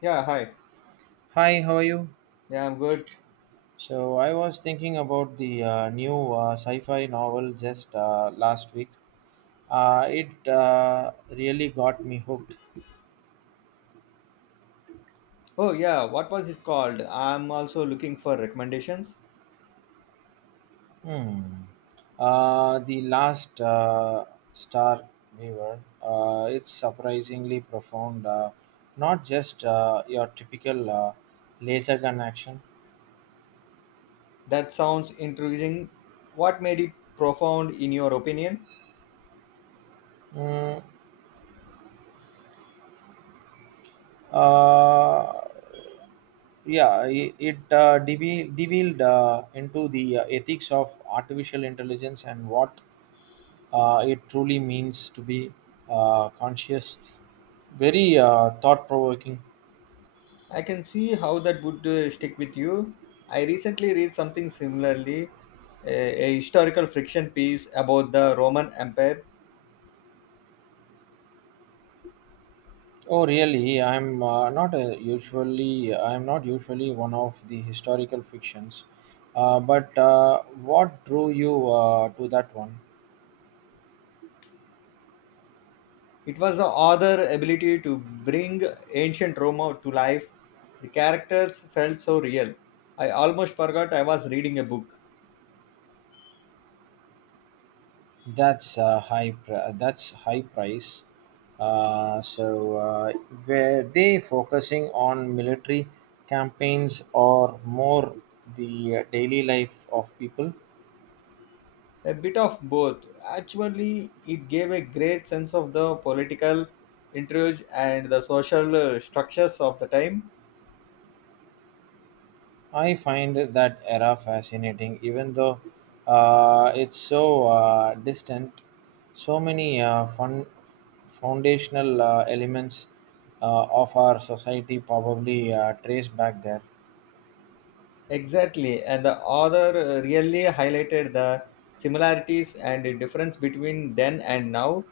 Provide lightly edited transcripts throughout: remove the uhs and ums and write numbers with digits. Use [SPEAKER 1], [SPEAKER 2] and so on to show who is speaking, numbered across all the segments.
[SPEAKER 1] Yeah, hi.
[SPEAKER 2] Hi, how are you?
[SPEAKER 1] Yeah, I'm good.
[SPEAKER 2] So I was thinking about the new sci-fi novel just last week. It really got me hooked.
[SPEAKER 1] Oh, yeah, what was it called? I'm also looking for recommendations.
[SPEAKER 2] Hmm. The last star we were. It's surprisingly profound. Not just your typical laser gun action.
[SPEAKER 1] That sounds intriguing. What made it profound in your opinion?
[SPEAKER 2] Mm, Uh, deviled into the ethics of artificial intelligence and what it truly means to be conscious. Very thought-provoking.
[SPEAKER 1] I can see how that would stick with you. I recently read something similarly, a historical fiction piece about the Roman Empire.
[SPEAKER 2] Oh, really? I'm not usually one of the historical fictions, but what drew you to that one?
[SPEAKER 1] It was the author's ability to bring ancient Rome to life. The characters felt so real. I almost forgot I was reading a book.
[SPEAKER 2] That's high price. So were they focusing on military campaigns or more the daily life of people?
[SPEAKER 1] A bit of both. Actually, it gave a great sense of the political intrigue and the social structures of the time.
[SPEAKER 2] I find that era fascinating, even though it's so distant. So many fun foundational elements of our society probably trace back there.
[SPEAKER 1] Exactly, and the author really highlighted the similarities and the difference between then and now,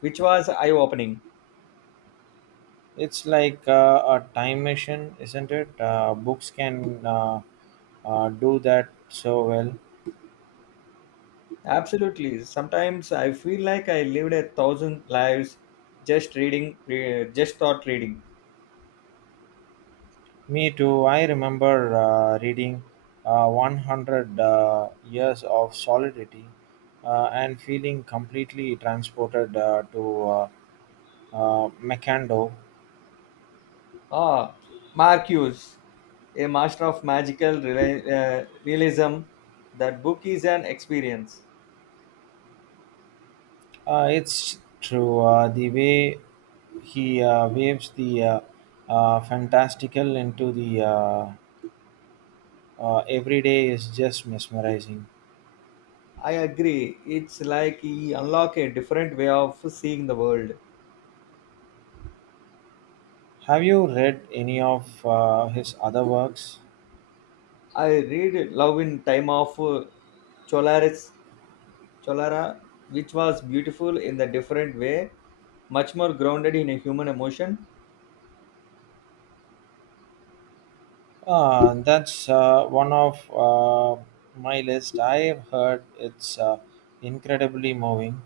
[SPEAKER 1] which was eye opening.
[SPEAKER 2] It's like a time machine, isn't it? Books can do that so well.
[SPEAKER 1] Absolutely, sometimes I feel like I lived a thousand lives just reading, just thought reading.
[SPEAKER 2] Me too. I remember reading 100 Years of Solidity and feeling completely transported to Macando.
[SPEAKER 1] Ah, Marcuse, a master of realism. That book is an experience.
[SPEAKER 2] It's true. The way he waves the fantastical into the everyday is just mesmerizing.
[SPEAKER 1] I agree. It's like he unlock a different way of seeing the world.
[SPEAKER 2] Have you read any of his other works?
[SPEAKER 1] I read Love in Time of Cholaris, Cholara, which was beautiful in the different way, much more grounded in a human emotion.
[SPEAKER 2] That's one of my list. I've heard it's incredibly moving.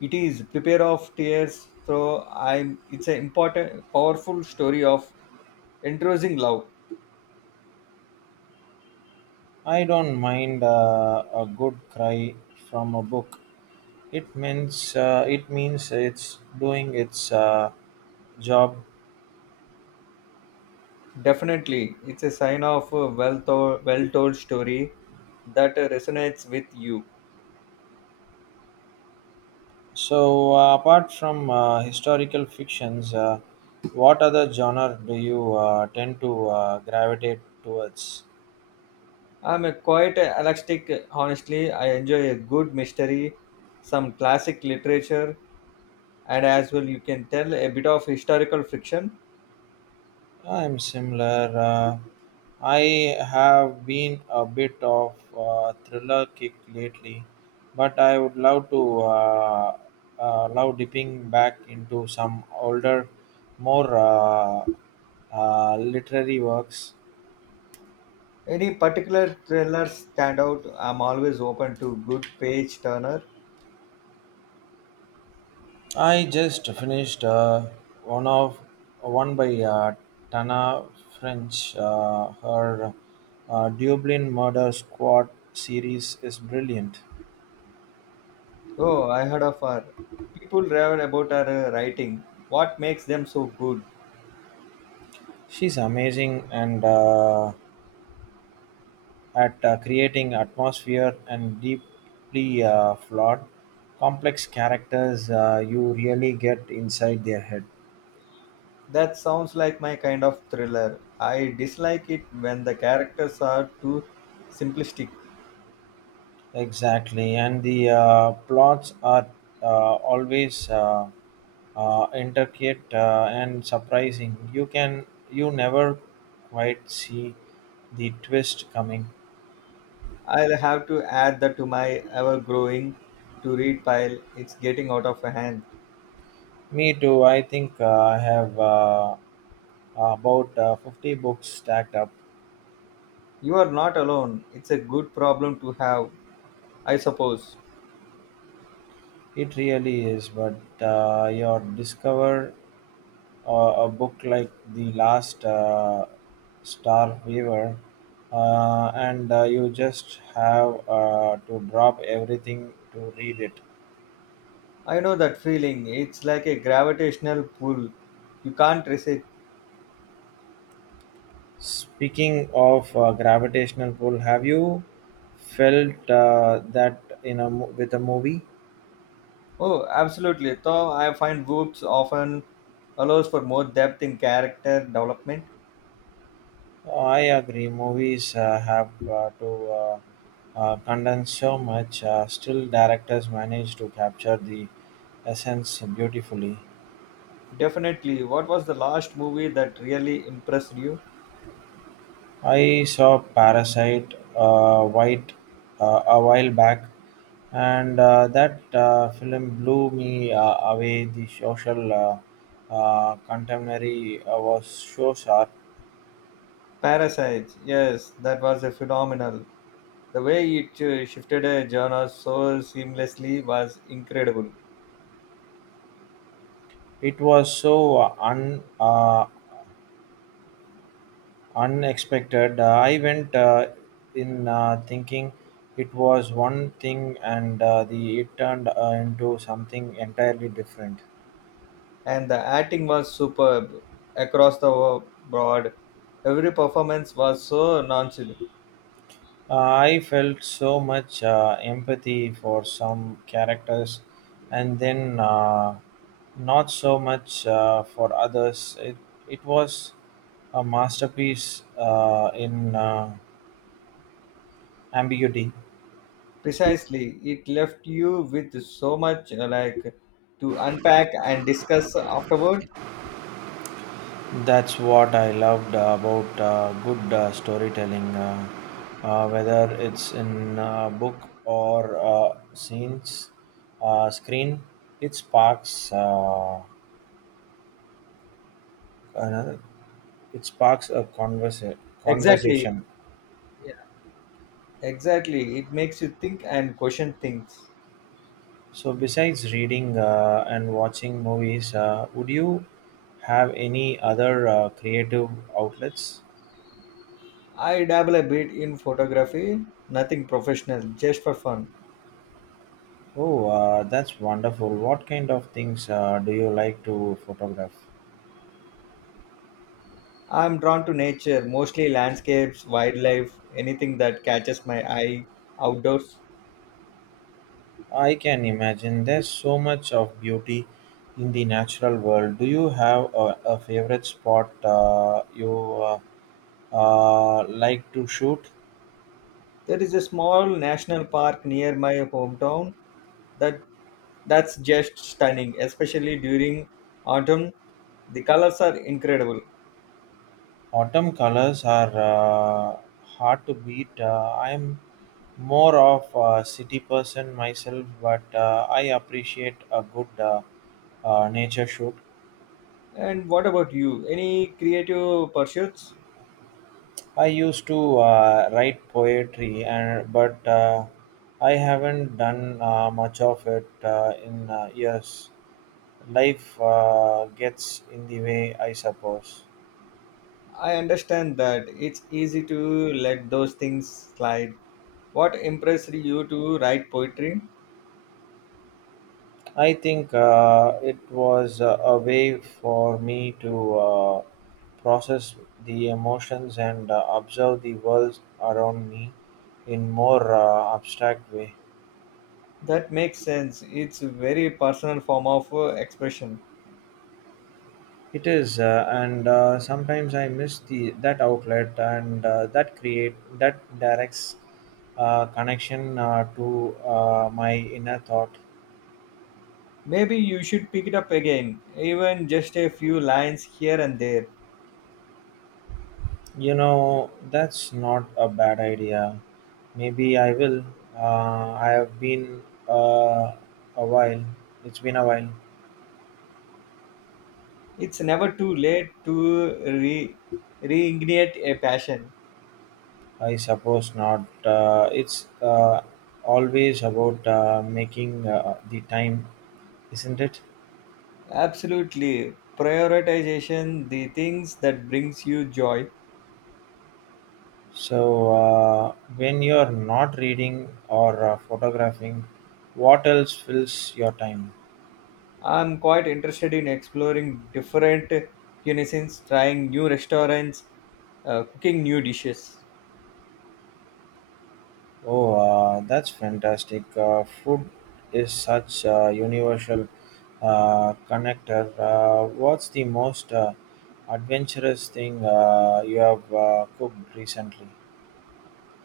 [SPEAKER 1] It is prepare of tears. So I'm. It's an important, powerful story of entrancing love.
[SPEAKER 2] I don't mind a good cry from a book. It means it's doing its job.
[SPEAKER 1] Definitely, it's a sign of a well told story that resonates with you.
[SPEAKER 2] So apart from historical fictions, what other genre do you tend to gravitate towards?
[SPEAKER 1] I'm a quite elastic, honestly. I enjoy a good mystery, some classic literature, and as well, you can tell a bit of historical fiction.
[SPEAKER 2] I'm similar. I have been a bit of a thriller kick lately, but I would love to love dipping back into some older, more literary works.
[SPEAKER 1] Any particular thrillers stand out? I'm always open to good page turner.
[SPEAKER 2] I just finished one of one by Tana French. Her Dublin Murder Squad series is brilliant.
[SPEAKER 1] Oh, I heard of her. People ravel about her writing. What makes them so good?
[SPEAKER 2] She's amazing and at creating atmosphere and deeply flawed, complex characters. You really get inside their head.
[SPEAKER 1] That sounds like my kind of thriller. I dislike it when the characters are too simplistic.
[SPEAKER 2] Exactly, and the plots are uh, always intricate and surprising. You never quite see the twist coming.
[SPEAKER 1] I'll have to add that to my ever growing to read pile. It's getting out of hand.
[SPEAKER 2] Me too. I think I have about 50 books stacked up.
[SPEAKER 1] You are not alone. It's a good problem to have, I suppose.
[SPEAKER 2] It really is, but you discover uh, a book like The Last Star Weaver, and you just have to drop everything to read it.
[SPEAKER 1] I know that feeling. It's like a gravitational pull. You can't resist.
[SPEAKER 2] Speaking of gravitational pull, have you felt that in a mo- with a movie?
[SPEAKER 1] Oh, absolutely. Though I find books often allows for more depth in character development.
[SPEAKER 2] I agree. Movies have to condense so much. Still, directors manage to capture the essence beautifully.
[SPEAKER 1] Definitely. What was the last movie that really impressed you?
[SPEAKER 2] I saw Parasite White a while back, and that film blew me away. The social contemporary was so sharp.
[SPEAKER 1] Parasites. Yes, that was a phenomenal. The way it shifted a genre so seamlessly was incredible,
[SPEAKER 2] It was so Unexpected. I went in thinking it was one thing, and the it turned into something entirely different.
[SPEAKER 1] and the acting was superb across the board. Every performance was so nonchalant.
[SPEAKER 2] Uh, I felt so much empathy for some characters, and then not so much for others. It was a masterpiece in ambiguity.
[SPEAKER 1] Precisely, it left you with so much to unpack and discuss afterward.
[SPEAKER 2] That's what I loved about good storytelling, whether it's in a book or screen. It sparks another. It sparks a
[SPEAKER 1] Exactly.
[SPEAKER 2] conversation.
[SPEAKER 1] Yeah. Exactly. It makes you think and question things.
[SPEAKER 2] So, besides reading and watching movies, would you have any other creative outlets?
[SPEAKER 1] I dabble a bit in photography, nothing professional, just for fun.
[SPEAKER 2] Oh, that's wonderful. What kind of things do you like to photograph?
[SPEAKER 1] I'm drawn to nature, mostly landscapes, wildlife, anything that catches my eye outdoors.
[SPEAKER 2] I can imagine there's so much of beauty in the natural world. Do you have a favorite spot you like to shoot?
[SPEAKER 1] There is a small national park near my hometown that that's just stunning, especially during autumn. The colors are incredible.
[SPEAKER 2] Autumn colors are hard to beat. I'm more of a city person myself, but I appreciate a good nature shoot.
[SPEAKER 1] And what about you? Any creative pursuits?
[SPEAKER 2] I used to write poetry, and but I haven't done much of it in years. Life gets in the way, I suppose.
[SPEAKER 1] I understand that it's easy to let those things slide. What impressed you to write poetry?
[SPEAKER 2] I think it was a way for me to process the emotions and observe the world around me in more abstract way.
[SPEAKER 1] That makes sense. It's a very personal form of expression.
[SPEAKER 2] It is, and sometimes I miss the that outlet and that create that directs connection to my inner thought.
[SPEAKER 1] Maybe you should pick it up again, even just a few lines here and there.
[SPEAKER 2] You know, that's not a bad idea. Maybe I will. I have been uh, a while. It's been a while.
[SPEAKER 1] It's never too late to reignite a passion.
[SPEAKER 2] I suppose not. It's always about making the time, isn't it?
[SPEAKER 1] Absolutely. Prioritization, the things that brings you joy.
[SPEAKER 2] So, when you're not reading or photographing, what else fills your time?
[SPEAKER 1] I'm quite interested in exploring different cuisines, trying new restaurants, cooking new dishes.
[SPEAKER 2] Oh, that's fantastic. Food is such a universal connector. What's the most adventurous thing you have cooked recently?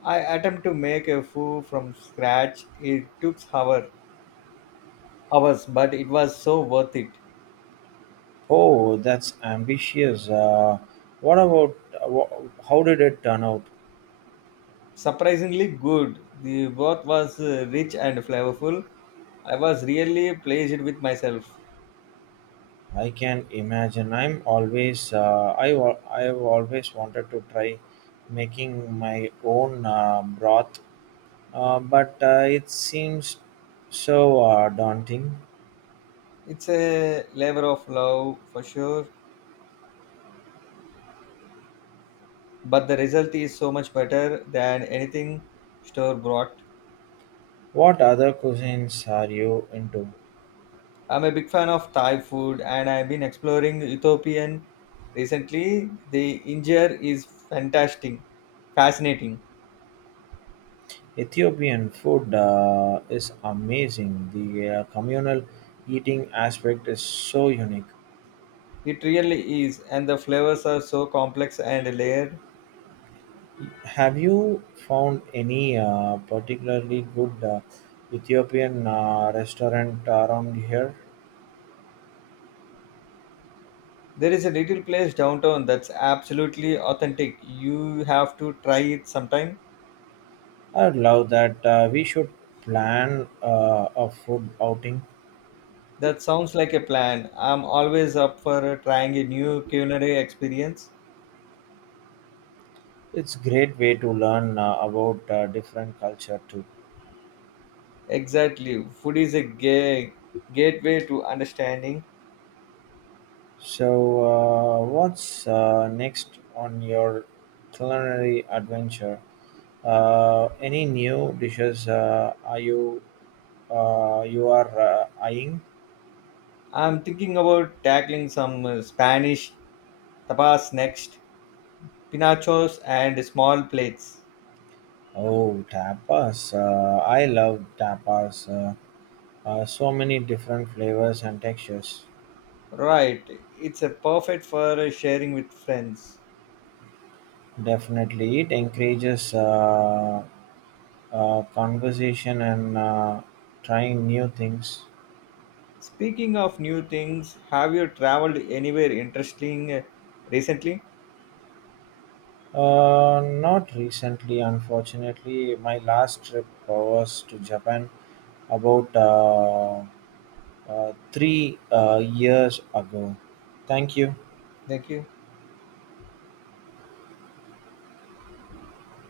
[SPEAKER 1] I attempt to make a foo from scratch. It took hours, but it was so worth it.
[SPEAKER 2] Oh, that's ambitious. What about wha how did it turn out?
[SPEAKER 1] Surprisingly good. The broth was rich and flavorful. I was really pleased with myself.
[SPEAKER 2] I can imagine. I've always wanted to try making my own broth, but it seems so daunting.
[SPEAKER 1] It's a labor of love for sure, but the result is so much better than anything store brought.
[SPEAKER 2] What other cuisines are you into?
[SPEAKER 1] I'm a big fan of Thai food and I've been exploring Ethiopian recently. The injera is fascinating.
[SPEAKER 2] Ethiopian food is amazing. The communal eating aspect is so unique.
[SPEAKER 1] It really is, and the flavors are so complex and layered.
[SPEAKER 2] Have you found any particularly good Ethiopian restaurant around here?
[SPEAKER 1] There is a little place downtown that's absolutely authentic. You have to try it sometime.
[SPEAKER 2] I would love that. We should plan a food outing.
[SPEAKER 1] That sounds like a plan. I'm always up for trying a new culinary experience.
[SPEAKER 2] It's great way to learn about different culture too.
[SPEAKER 1] Exactly. Food is a gateway to understanding.
[SPEAKER 2] So, what's next on your culinary adventure? Any new dishes are you you are eyeing?
[SPEAKER 1] I'm thinking about tackling some Spanish tapas next, pinachos and small plates.
[SPEAKER 2] Oh, tapas! I love tapas. So many different flavors and textures.
[SPEAKER 1] Right. It's a perfect for sharing with friends.
[SPEAKER 2] Definitely, it encourages conversation and trying new things.
[SPEAKER 1] Speaking of new things, have you traveled anywhere interesting recently?
[SPEAKER 2] Not recently, unfortunately. My last trip was to Japan about three years ago. Thank you.
[SPEAKER 1] Thank you.